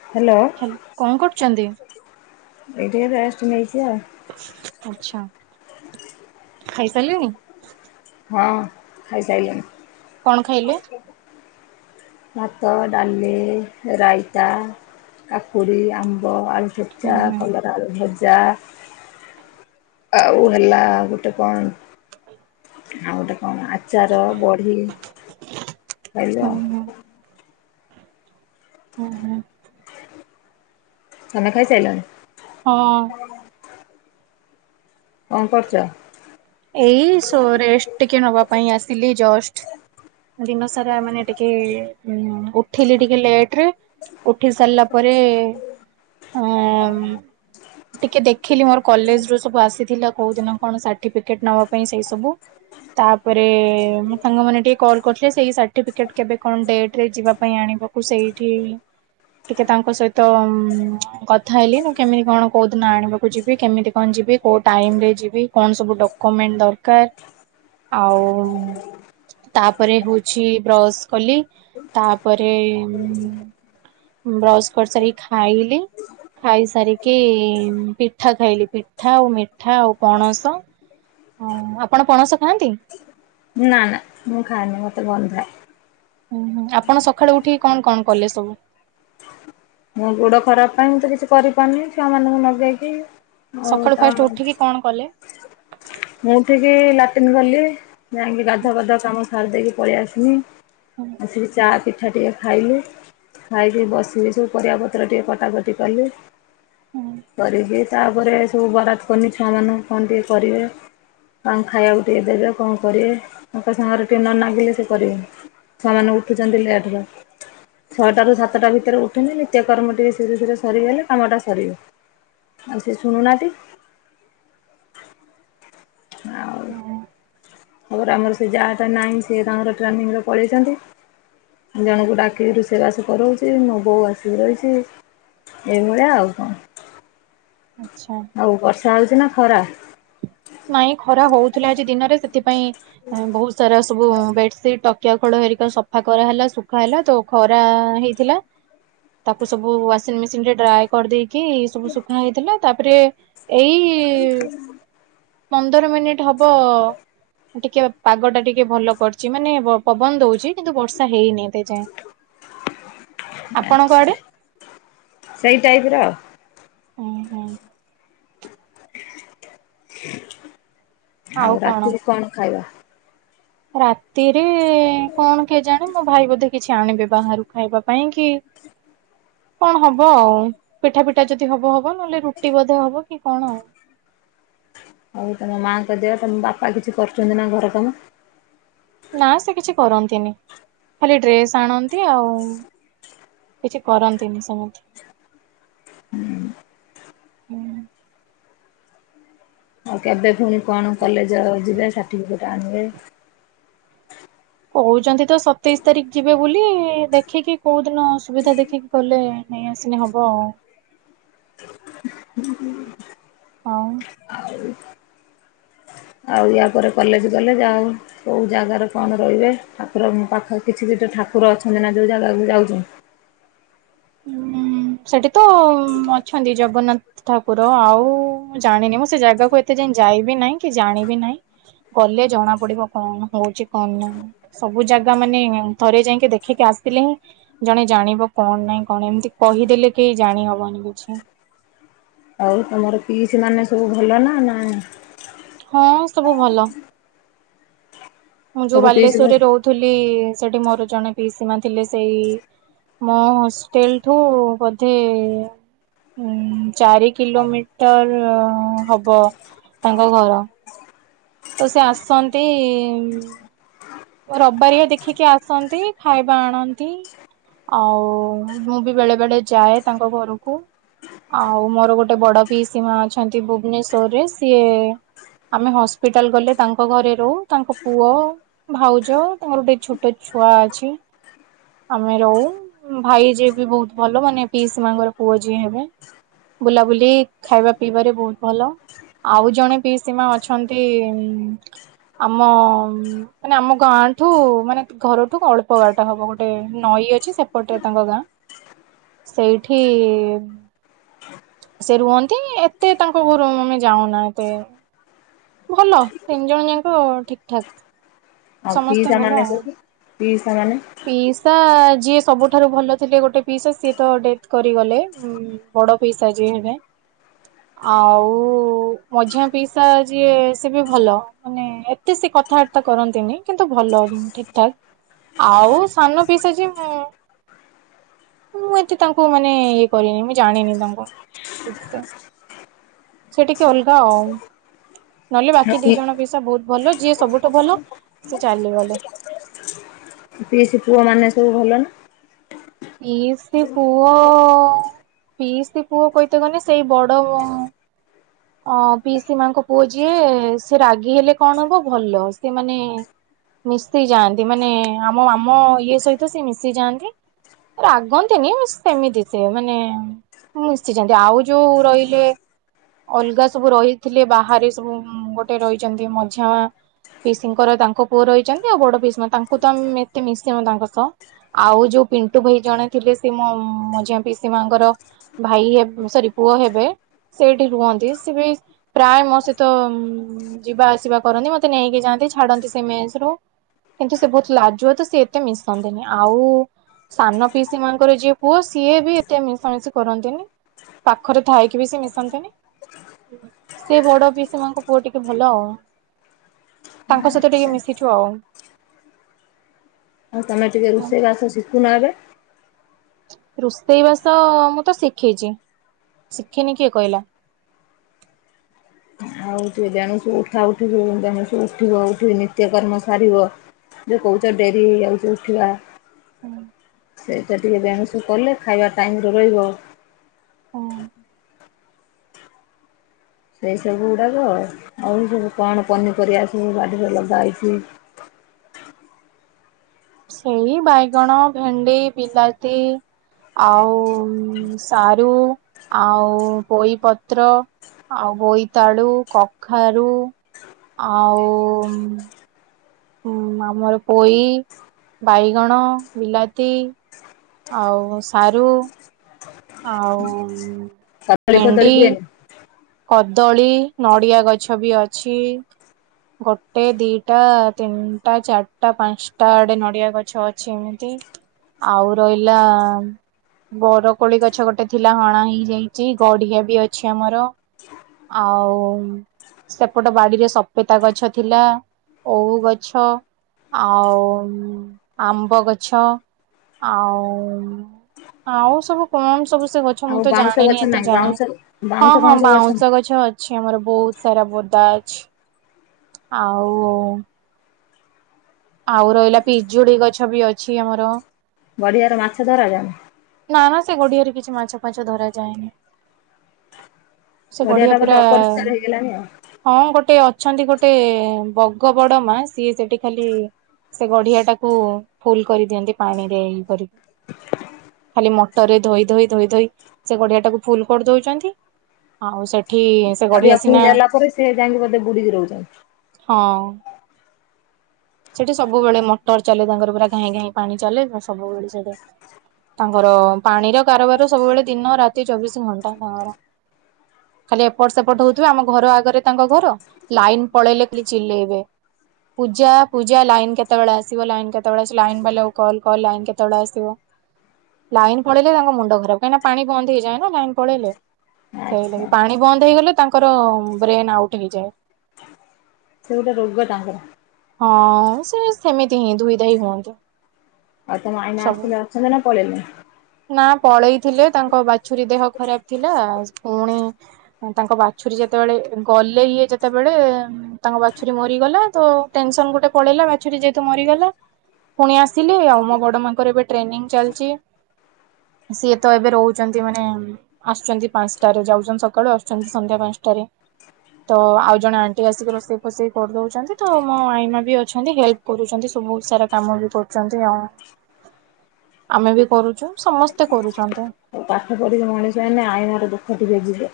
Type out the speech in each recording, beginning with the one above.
ହ [inaudible] ହ୍ୟାଲୋ କଣ କରୁଛନ୍ତି? ଏଇ ଟିକେ ରେଷ୍ଟ ନେଇଛି ଆଉ। ଆଛା ଖାଇସାରିଲେନି? ହଁ ଖାଇ କଣ ଖାଇଲେ? ସାରିଲିଣି। ଭାତ ଡାଲି ରାଇତା। କାକୁଡ଼ି, ଆମ୍ବ, ଆଳୁ ହୁଁ ଭଜା, ହୁଁ କଲରା ଆଳୁ ଭଜା। ଆଉ ହେଲା ଗୋଟେ କଣ ଆଉ ଗୋଟେ କଣ ଆଚାର ବଢି ହୁଁ ଖାଇଲ? ହୁ, ହୁଁ। [inaudible] ଖାନା ଖାଇ ସାରିଲାଣି? ହଁ। କଣ କରୁଛ? ଏଇ ରେଷ୍ଟ ଟିକେ ନବା ପାଇଁ ଆସିଲି ଜଷ୍ଟ। ଦିନ ସାରା ମାନେ ଟିକେ ଉଠିଲି ଟିକେ ଲେଟ ରେ ଉଠି ସାରିଲା ପରେ ଆ ଟିକେ ଦେଖିଲି ମୋର କଲେଜ ରୁ ସବୁ ଆସିଥିଲା କୋଉ ଦିନ କଣ ସା ସାର୍ଟିଫିକେଟ ନବା ପାଇଁ ସେଇ ସବୁ। ତାପରେ ମୋ ସାଙ୍ଗମାନେ ଟିକେ କଲ୍ କରିଥିଲେ ସେଇ ସାର୍ଟିଫିକେଟ କେବେ କଣ ଡେଟ ରେ ଯିବା ପାଇଁ ଆଣି ବାପୁ ସେଇଠି ଟିକେ ତାଙ୍କ ସହିତ ଉ କଥା ହେଲି ମୁୁ କେମିତି କଣ କୋଉଦିିନ ଆଣିବାକୁ ଯିବି କେମିତି କଣ ଯିବି। କୋଉ ଟାଇମ ରେ ଯିବି କଣ ସବୁ ଡକ୍ୟୁମେଣ୍ଟ ଦରକାର। ଆଉ। ତାପରେ ହଉଛି ବ୍ରଶ କଲି ତାପରେ ବ୍ରସ କରି ସାରି ଖାଇଲି। ଖାଇସାରିକି ପିଠା ଖାଇଲି ପିଠା ଆଉ ମିଠା ଆଉ ପଣସ ଓ ଆପଣ ପଣସ ଖାଆନ୍ତି? ନା ନା ମୁଁ ଖାଏନି ମତେ ବଲନାଇଁ ହୁଁ ହୁ ଆପଣ ସକାଳେୁ ଉଠିକି କଣ କଣ କଲେ ସବୁ ମଁ ଗୋଡ ଖରାପ ପାଇଁ ମୁଁ ତ କିଛି କରିପାରୁନି ଛୁଆ ମାନଙ୍କୁ ନଗେଇକି ହଉ ସକାଳୁ ଫାଷ୍ଟ ତାହେନେ। ଉଠିକି କଣ କଲେ ଲାଟିନ୍ ଗଲି ଯାଇକି ଗାଧୁଆ ପାଧୁଆ କାମ ସାରି ଦେଇକି ପଳେଇ ଆସିଲି ହୁଁ ଆସିକି ଚା ପି ମିିଠା ଟିକେ ଖାଇଲିୁ ଖାଇକି ବସିଲି ସବୁ ପରିବା ପତ୍ର ଟିକେ କଟାକଟି କଲି। ହୁଁ କରିବି ତାପରେ ସବୁ ବରାତ କରନି ଛୁଆ ମାନ କଣ ଟିକେ କରିବେ। କଣ ଖାଇବାକୁ ଦେଇଦେବେ କଣ କରିବେ ତାଙ୍କ ସାଙ୍ଗରେ ଟିକେ ନଲାଗିଲେ କରିବେନି ସେମାନଙ୍କୁ ିଲଠନ [inaudible] ଛଟାରୁ ସାତଟା ଭିତରେ ଉଠୁନି ନିତ୍ୟକର୍ମ ଟିକେ ଧୀରେ ଧୀରେ ସରିଗଲେ କାମଟା ସରିବ। ଆଉ ସିଏ ଶୁଣୁ ନାଁହାନ୍ତି। ହ [inaudible] ଆ ଆମର ସେ ଯାଆଟା ନାହିଁ ସେ ତାଙ୍କର ଟ୍ରେନିଂରେ ପଳେଇଛନ୍ତି, । ଜଣଙ୍କୁ ଡାକିକି ରୋଷେଇବାସ କରଉଛି ମୁ ବୋଉ ଆସିକି ରହିଛି। ଏଇଭଳିଆ ଆଉ କଣ। ଆଚ୍ଛା ଆଉ ବର୍ଷା ହଉଛି ନା ଖରା। ନାଇଁ ଖରା ହଉଥିଲା ଆଜି ଦିନରେ ସେଥିପାଇଁ ବହୁତ ସାରା ସବୁ ବେଡସିଟ ତକିଆ ଖୋଳ ହେରିକ ସଫା କରାହେଲା ଶୁଖା ହେଲା ତ ଖରା ହେଇଥିଲା। ତାକୁ ସବୁ ୱାସିଂ ମେସିନ ରେ ଡ୍ରାଏ କରିଦେଇକି କି ସବୁ ଶୁଖା ହେଇଥିଲା ତାପରେ ଏଇ ପନ୍ଦର ମିନିଟ୍ ହବ ଟିକେ ପାଗ ଟା ଟିକେ ଭଲ କରିଛି ମାନେ ପବନ ଦୋଉଛି କିନ୍ତୁ ବର୍ଷା ହେଇନି। ଏଯାଏଁ ଆପଣଙ୍କ ଆଚ୍ଛା ଆଡେ? ସେଇ ଟାଇପ ର ହୁଁ ଆଉ ରାତିରେ କଣ ଖାଇବା? ରାତିରେ କଣ କେଜାଣି? ମୋ ଭାଇ ବୋଧେ କିଛି ଆଣିବେ ବାହାରୁ ଖାଇବା ପାଇଁ କି କଣ ହବ ଆଉ ପିଠା ପିଠା ଯଦି ହବ ହବ ନହେଲେ ରୁଟି ବୋଧେ ହବ କି କଣ ଆଉ। ହଉ ତମ ମାଙ୍କ ଦେହ ତମ ବାପା କିଛି କରୁଛନ୍ତି ନା ଘର କାମ? ନା ସେ କିଛି କରନ୍ତିନି ଖାଲି ଡ୍ରେସ୍ ଆଣନ୍ତି ଆଉ। କିଛି କରନ୍ତିନି ସମତ୍ ହୁଁ। ଆଉ କେବେ ପୁଣି କଣ କଲେଜ ଯିବେ ସାର୍ଟିଫିକେଟ ଆଣିବେ? କହୁଛନ୍ତି ତ ସତେଇଶି ତାରିଖ ଯିବେ ବୋଲି ଦେଖିକି କୋଉ ଦିନ ସୁବିଧା ଦେଖିକି ଗଲେ ନେଇ ଆସିଲେ ହବ। ହ ହଁ। ଆଉ ୟା ପରେ କଲେଜ ଗଲେ ଯାଉ କୋଉ ଜାଗାରେ କଣ ରହିବେ ଠାକୁରଙ୍କ ପାଖରେ କିଛି ଦି ଟା ଠାକୁର ଅଛନ୍ତି ନା ଯୋଉ ଜାଗାକୁ ଯାଉଚୁ ଉଁ ସେଠି ତ ଅଛନ୍ତି ଜଗନ୍ନାଥ ଠାକୁର ଆଉ ଜାଣିନି ମୁଁ ସେ ଜାଗାକୁ ଏତେ ଯାଇବି ନାହିଁ କି ଜାଣିବି ନାହିଁ। ଗଲେ ଜଣା ପଡିବ କଣ ହଉଛି କଣ ନାହିଁ ସବୁ ଜାଗା ମାନେ ଥରେ ଯାଇକି ଦେଖିକି ଆ ଆସିଲେ ହିଁ ଜଣେ ଜାଣିବ କଣ ନାଇଁ କଣ ଏମିତି କହିଦେଲେ କେହି ଜାଣିହବନି କିଛି। ଆଉ ତମର ପିଇସି ମାନେ ସବୁ ଭଲ ନା ନା ହଁ ସବୁ ଭଲ ମୁଁ ଯୋଉ ସବୁ ପିଇସି ଘର ବାଲେଶ୍ଵରରେ ରହୁଥିଲି ସେଠି ମୋର ଜଣେ ପିଇସି ମା ଥିଲେ ସେଇ ମୁଁ ହଷ୍ଟେଲ ଠୁ ବଧେ ଏଇଁ ଚାରି କିଲୋମିଟର ହବ ତାଙ୍କ ଘର ତ ସେ ଆସନ୍ତି ଇ ରବାରିଆ ଦେଖିକି ଆସନ୍ତି ଖାଇବା ଆଣନ୍ତି । ଆଉ ମୁଁ ବି ବେଳେ ବେଳେ ଯାଏ ତାଙ୍କ ଘରକୁ। ଆଉ ମୋର ଗୋଟେ ବଡ ପିଇସି ମା ଅଛନ୍ତି ଭୁବନେଶ୍ଵରରେ ସିଏ ଆମେ ହସ୍ ହସ୍ପିଟାଲ ଗଲେ ତାଙ୍କ ଘରେ ରହୁ ତାଙ୍କ ପୁଅ ଭାଉଜ ତାଙ୍କର ଗୋଟେ ଛୋଟ ଛୁଆ ଅଛି। ଆମେ ରହୁ ଭାଇ ଯିଏ ବି ବହୁତ ଭଲ ମାନେ ପିଇସି ମା ଙ୍କର ପୁଅ ଯିଏ ହେବେ। ବୁଲାବୁଲି ଖାଇବା ପିଇବାରେ ବହୁତ ଭଲ ଆଉ ଜଣେ ପିସି ମା ଅଛନ୍ତି କିମ୍ ଆମ ମାନେ ଆମ ଗାଁଠୁ ମାନେ ଘରଠୁ ଅଳ୍ପ ବାଟ ହବ ଗୋଟେ ନଈ ଏଇ ଅଛି ସେପଟେ ତାଙ୍କ ଗାଁ ସେଇଠି ସେ ରୁହନ୍ତି ଏତେ ତାଙ୍କ ଘରୁ ଆମେ ଯାଉନା ଏତେ ଭଲ ତିନି ଜଣ ଯାକ ଠିକଠାକ୍। ଆଉ ପିଇସା ମାନେ ସବୁ ପିଇସା ମାନେ ପିଇସା ଯିଏ ସବୁଠାରୁ ଭଲ ଥିଲେ ଗୋଟେ ପିଇସା ସିଏ ତ ଡେଥ କରିଗଲେ ବଡ ପିସା ଯିଏ ହେବେ। ଆଉ ମଝିଆ ପଇସା ଯିଏ ସେ ବି ‌ଭଲ ମାନେ ଏତେ କଥାବାର୍ତ୍ତା କରନ୍ତିନି କିନ୍ତୁ ଭଲ ଠିକ ଠାକ। [unintelligible] ଆଉ ସାନ ପିଇସା ଯିଏ ମୁଁ ମୁଁ ଏତେ ତାଙ୍କୁ ମାନେ ଇଏ କରିନି ମୁଁ ଜାଣିନି ତାଙ୍କୁ ଠିକ ସେ। ସେ ଟିକେ ଅଲଗା ଆଉ ନହେଲେ ବାକି ଦି ଜଣ ପିସା ବହୁତ ଭଲ ଯିଏ ସବୁଠୁ ଭଲ ସିଏ ଚାଲିଗଲେ। ପିଇସି ପୁଅ ମାନେ ସବୁ ଭଲ ନା? ପିଇସି ପୁଅ ପିସି ପୁଅ କହିତ ଗଲେ ସେଇ ବଡ ଅ ପିସି ମାଙ୍କ ପୁଅ ଯିଏ ସେ ରାଗି ହେଲେ କଣ ହବ ଭଲ ସେ ମାନେ ମିଶି ଯାଆନ୍ତି ମାନେ ଆମ ଆମ ଇଏ ସହିତ ସେ ମିଶି ଯାଆନ୍ତି। ରାଗନ୍ତିନି ସେମିତି ସେ ମାନେ ହଁ ମିଶି ଯାଆନ୍ତି ଆଉ ଯୋଉ ରହିଲେ ଅଲଗା ସବୁ ରହିଥିଲେ ବାହାରେ ସବୁ ଉଁ ଗୋଟେ ରହିଛନ୍ତି ମଝିଆଁ ମା ପିସିଙ୍କର ତାଙ୍କ ପୁଅ ରହିଛନ୍ତି ଆଉ ବଡ ପିସି ମାଆ ତାଙ୍କୁ ତ ଆମେ ଏତେ ମିଶି ନୁ ତାଙ୍କ ସହ। ଆଉ ଯୋଉ ପିଣ୍ଟୁ ଭାଇ ଜଣେ ଥିଲେ ସେ ମୋ ମଝିଆ ପିସି ମାଆ ଙ୍କ ର ଭାଇ ହେ ସରି ପୁଅ ହେବେ ସେଇ ରୁହନ୍ତି ସେ ବି ପ୍ରାୟ ମୋ ସହିତ ଉଁ ଯିବା ଆସିବା କରନ୍ତି ମତେ ନେଇକି ଯାଆନ୍ତି ଛାଡନ୍ତି କି ସେ ମେସ୍ ର କିନ୍ତୁ ସେ ବହୁତ ଲାଜୁ ତ ସେ ଏତେ ମିଶନ୍ତିନି ଆଉ ସାନ ପିସି ମାନଙ୍କର ଯିଏ ପୁଅ ସିଏ ବି ଏତେ ମିଶାମିଶି କରନ୍ତିନି। ପାଖରେ ଥାଇକି ବି ସେ ମିଶନ୍ତିନି। ସେ ବଡ ପି ସି ମାଙ୍କ ପୁଅ ଟିକେ ଭଲ ଆଉ। ତାଙ୍କ ସହିତ ଟିକେ ଆଚ୍ଛା ମିଶିଛୁ ଆଉ। ଆଉ ତମେ ଟିକେ ରୋଷେଇ ବାଷ ଶିଖୁ ନ ଏବେ। ରୋଷେଇବାସ ମୁଁ ତ ଶିଖିଚି। ଶିଖିନି କିଏ କହିଲା? [unintelligible] ବେନୁଶୁ ଉଠା ଉଠିବ ବେଣୁସୁ ଉଠିବ ଉଠିବ ନିତ୍ୟକର୍ମ ସାରିବ। ଯେ କହୁଛ ଡେରି ହେଇଯାଉଛି ଉଠିବା [unintelligible] ସେଇଟା ଟିକେ ବେଉଁସ କଲେ ଖାଇବା ଟାଇମରେ ରହିବ । ହଁ। ସେଇ ସବୁ ଗୁଡାକ। ଆଉ ସବୁ କଣ ପନିପରିବା ସବୁ ବାଡ଼ିରେ ଲଗା ହେଇଛି? ହ ସେଇ ବାଇଗଣ, ଭେଣ୍ଡି, ବିଲାତି ଆଉ ସାରୁ ଆଉ ପୋଇପତ୍ର। ଆଉ ବୋଇତାଳୁ କଖାରୁ ଆଉ ହୁଁ ଆମର ପୋଇ, ବାଇଗଣ, ବିଲାତି ଆଉ ସାରୁ ଆଉ ସାଦଳି ଫଦଳି ଭେଣ୍ଡି, ହୁଏ? କଦଳୀ ନଡିଆ ଗଛ ବି ଅଛି। ଗୋଟେ ଦିଟା ତିନିଟା ଚାରିଟା ପାଞ୍ଚଟା ଆଡେ ନଡିଆ ଗଛ ଅଛି ଏମିତି। ଆଉ ରଇଲା ବରକୋଳି ଗଛ ଗୋଟେ ଥିଲା ହଣା ହେଇଯାଇଛି ଗଡିିଆ ବି ଅଛି ଆମର। ଆଉ ସେପଟ ବାଡିରେ ସପେତା ଗଛ ଥିଲା ଓଉ ଗଛ ଆଉ ଆମ୍ବ ଗଛ। ଆଉ ଆଉ ସବୁ କଣ ସବୁ ସେ ଗ ଛ ମୁଁ ଆଉ ତ ବାଉଁଶ ଜାଣିନି ଗଛ ଏତେ ନାହିଁ ଯାଏଁ ବାଉଁଶ ହଁ ବାଉଁଶ ହଁ ଫାଉଁଶ ବାଉଁଶ ନାହିଁ ଗଛ ଅଛି ଆମର। ବହୁତ ସାରା ବୋଦା ଅଛି ଆଉ ଆଉ ରହିଲା ପିଜୁଳି ଗଛ ବି ଅଛି ଆମର। ଗାଡିଆରୁ ମାଛ ଧରା ଯାଉନି? ନା ନା ସେ ଗୋଡିଆରେ କିଛି ମାଛ ଫାଛ ଧରାଯାଏନି। ସେ ଗଡ଼ିଆ ଗଡ଼ିଆଟା ବୋଧେ ପୁରା ଅପରିଷ୍କାର ହେଇଗଲାଣି ଆଉ ହଁ ଗୋଟେ ଅ ଛନ୍ତି ଗୋଟେ ବଗ ବଡ ମା ସିଏ ସେଠି ଖାଲି ସେ ଗଢିଆ ଟାକୁ ଫୁଲ କରିଦିଅନ୍ତି ପାଣିରେ ଇ କରିକି। [inaudible] ଖାଲି ମଟରରେ ଧୋଇ ଧୋଇ ଧୋଇ ଧୋଇ ସେ ଗଡିଆ ଟାକୁ ଫୁଲ କରିଦଉଛନ୍ତି ଆଉ ସେ ଏଠି ସେ ଗଢି ଗଡ଼ିଆ ଫୁଲ ଆସିନା ହେଲା ପରେ ସେ ଯାଇକି ବୋଧେ ବୁଡ଼ିକି ରହୁଛନ୍ତି ହଁ। ସେଠି ସବୁବେଳେ ମଟର ଚାଲେ ତାଙ୍କର ପୁରା ଘାଇଁ ଘାଇଁ ପାଣି ଚାଲେ ସବୁବେଳେ ସେଠି ତାଙ୍କର ପାଣିର କାରବାର ସବୁବେଳେ ଦିନ ରାତି ଚବିଶି ଘଣ୍ଟା ତାଙ୍କର ଖାଲି ଏପଟ ସେପଟ ହେଉଥିବେ ଆମ ଘର ଆଗରେ ତାଙ୍କ ଘର ଲାଇନ ପଳେଇଲେ ଖଲି ଚିଲେଇବେ। ପୂଜା ପୂଜା ଲାଇନ କେତେବେଳେ ଆସିବ ଲାଇ କେତେବେଳେ ଆସିବ ଲାଇନ୍ ବାଲା କୁ କଲ କରେ ଲାଇନ୍ କେତେବେଳେ ଆସିବ? ଲାଇନ ପଳେଇଲେ ତାଙ୍କ ମୁଣ୍ଡ ଖରାପ କାହିଁକିନା ପାଣି ବନ୍ଦ ହେଇଯାଏ ନା ଲାଇନ ପଳେଇଲେ। ସେଇ ଆଚ୍ଛା ଲାଗି ପାଣି ବନ୍ଦ ହେଇଗଲେ ତାଙ୍କର ବ୍ରେନ ଆଉଟ ହେଇଯାଏ। ସେଉଟା ରୋଗ ତାଙ୍କର। ହଁ ସେ ସେମିତି ହିଁ ଦୁଇ ଧାଇ ହୁଅନ୍ତୁ। ଆଉ ତ ଆଇନା ଆସିଥିଲା ଅଛନ୍ତୀ ନା ପଳେଇଲେଣି। ନା ପଳେଇଥିଲେ ତାଙ୍କ ବାଛୁରୀ ଦେହ ଖରାପ ଥିଲା ପୁଣି ତାଙ୍କ ବାଛୁରୀ ଯେତେବେଳେ ଗଲେ ଇଏ ଯେତେବେଳେ ତାଙ୍କ ବାଛୁରୀ ମରିଗଲା ତ ଟେନସନ ଗୋଟେ ପଳେଇଲା ବାଛୁରୀ ଯେହେତୁ ମରିଗଲା। ପୁଣି ଆସିଲି ଆଉ ମୋ ବଡ ମାଙ୍କର ଏବେ ଟ୍ରେନିଂ ଚାଲିଛି। ସିଏ ତ ଏବେ ରହୁଛନ୍ତି ମାନେ ଆସୁଛନ୍ତି ପାଞ୍ଚଟାରେ ଯାଉଛନ୍ତି ସକାଳୁ ଆସୁଛନ୍ତି ସନ୍ଧ୍ୟା ପାଞ୍ଚ ତ ଆଉ ଜଣେ ଆଣ୍ଟି ଆସିକି ରୋଷେଇ ଫୋଷେଇ କରିଦଉଛନ୍ତି ତ ମୋ ଆଇମା ବି ଅଛନ୍ତି ହେଲ୍ପ କରୁଛନ୍ତି ସବୁ ସାରା କାମ ବି କରୁଛନ୍ତି ଆଉ। ଆମେ ବି କରୁଛୁ ସମସ୍ତେ କରୁଛନ୍ତି। ପାଠ ପଢିକି ମଣିଷ ଏ ଆଇନାର ଦୁଃଖ ଟିକେ ଯିବେ।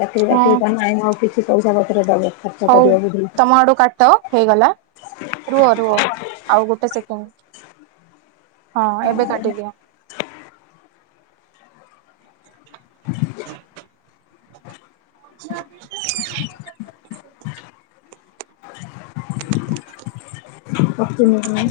ଚାକିରୀ ହଁ ବାକିରିୀ ତ ନାହିଁ ଆଉ କିଛି ପଇସା ପତ୍ର ଦବ। ଖର୍ଚ୍ଚ ହଉ କରିବ ବୁଝିଲ। ତମା ଆଡୁ କାଟ। ହେଇଗଲା ରୁହ ରୁହ ଆଉ ଗୋଟେ ସେକେଣ୍ଡ। ହଁ ଏବେ କାଟିଦିଅ। ଅଁହାକେଉଁ [unintelligible] କଟୁନି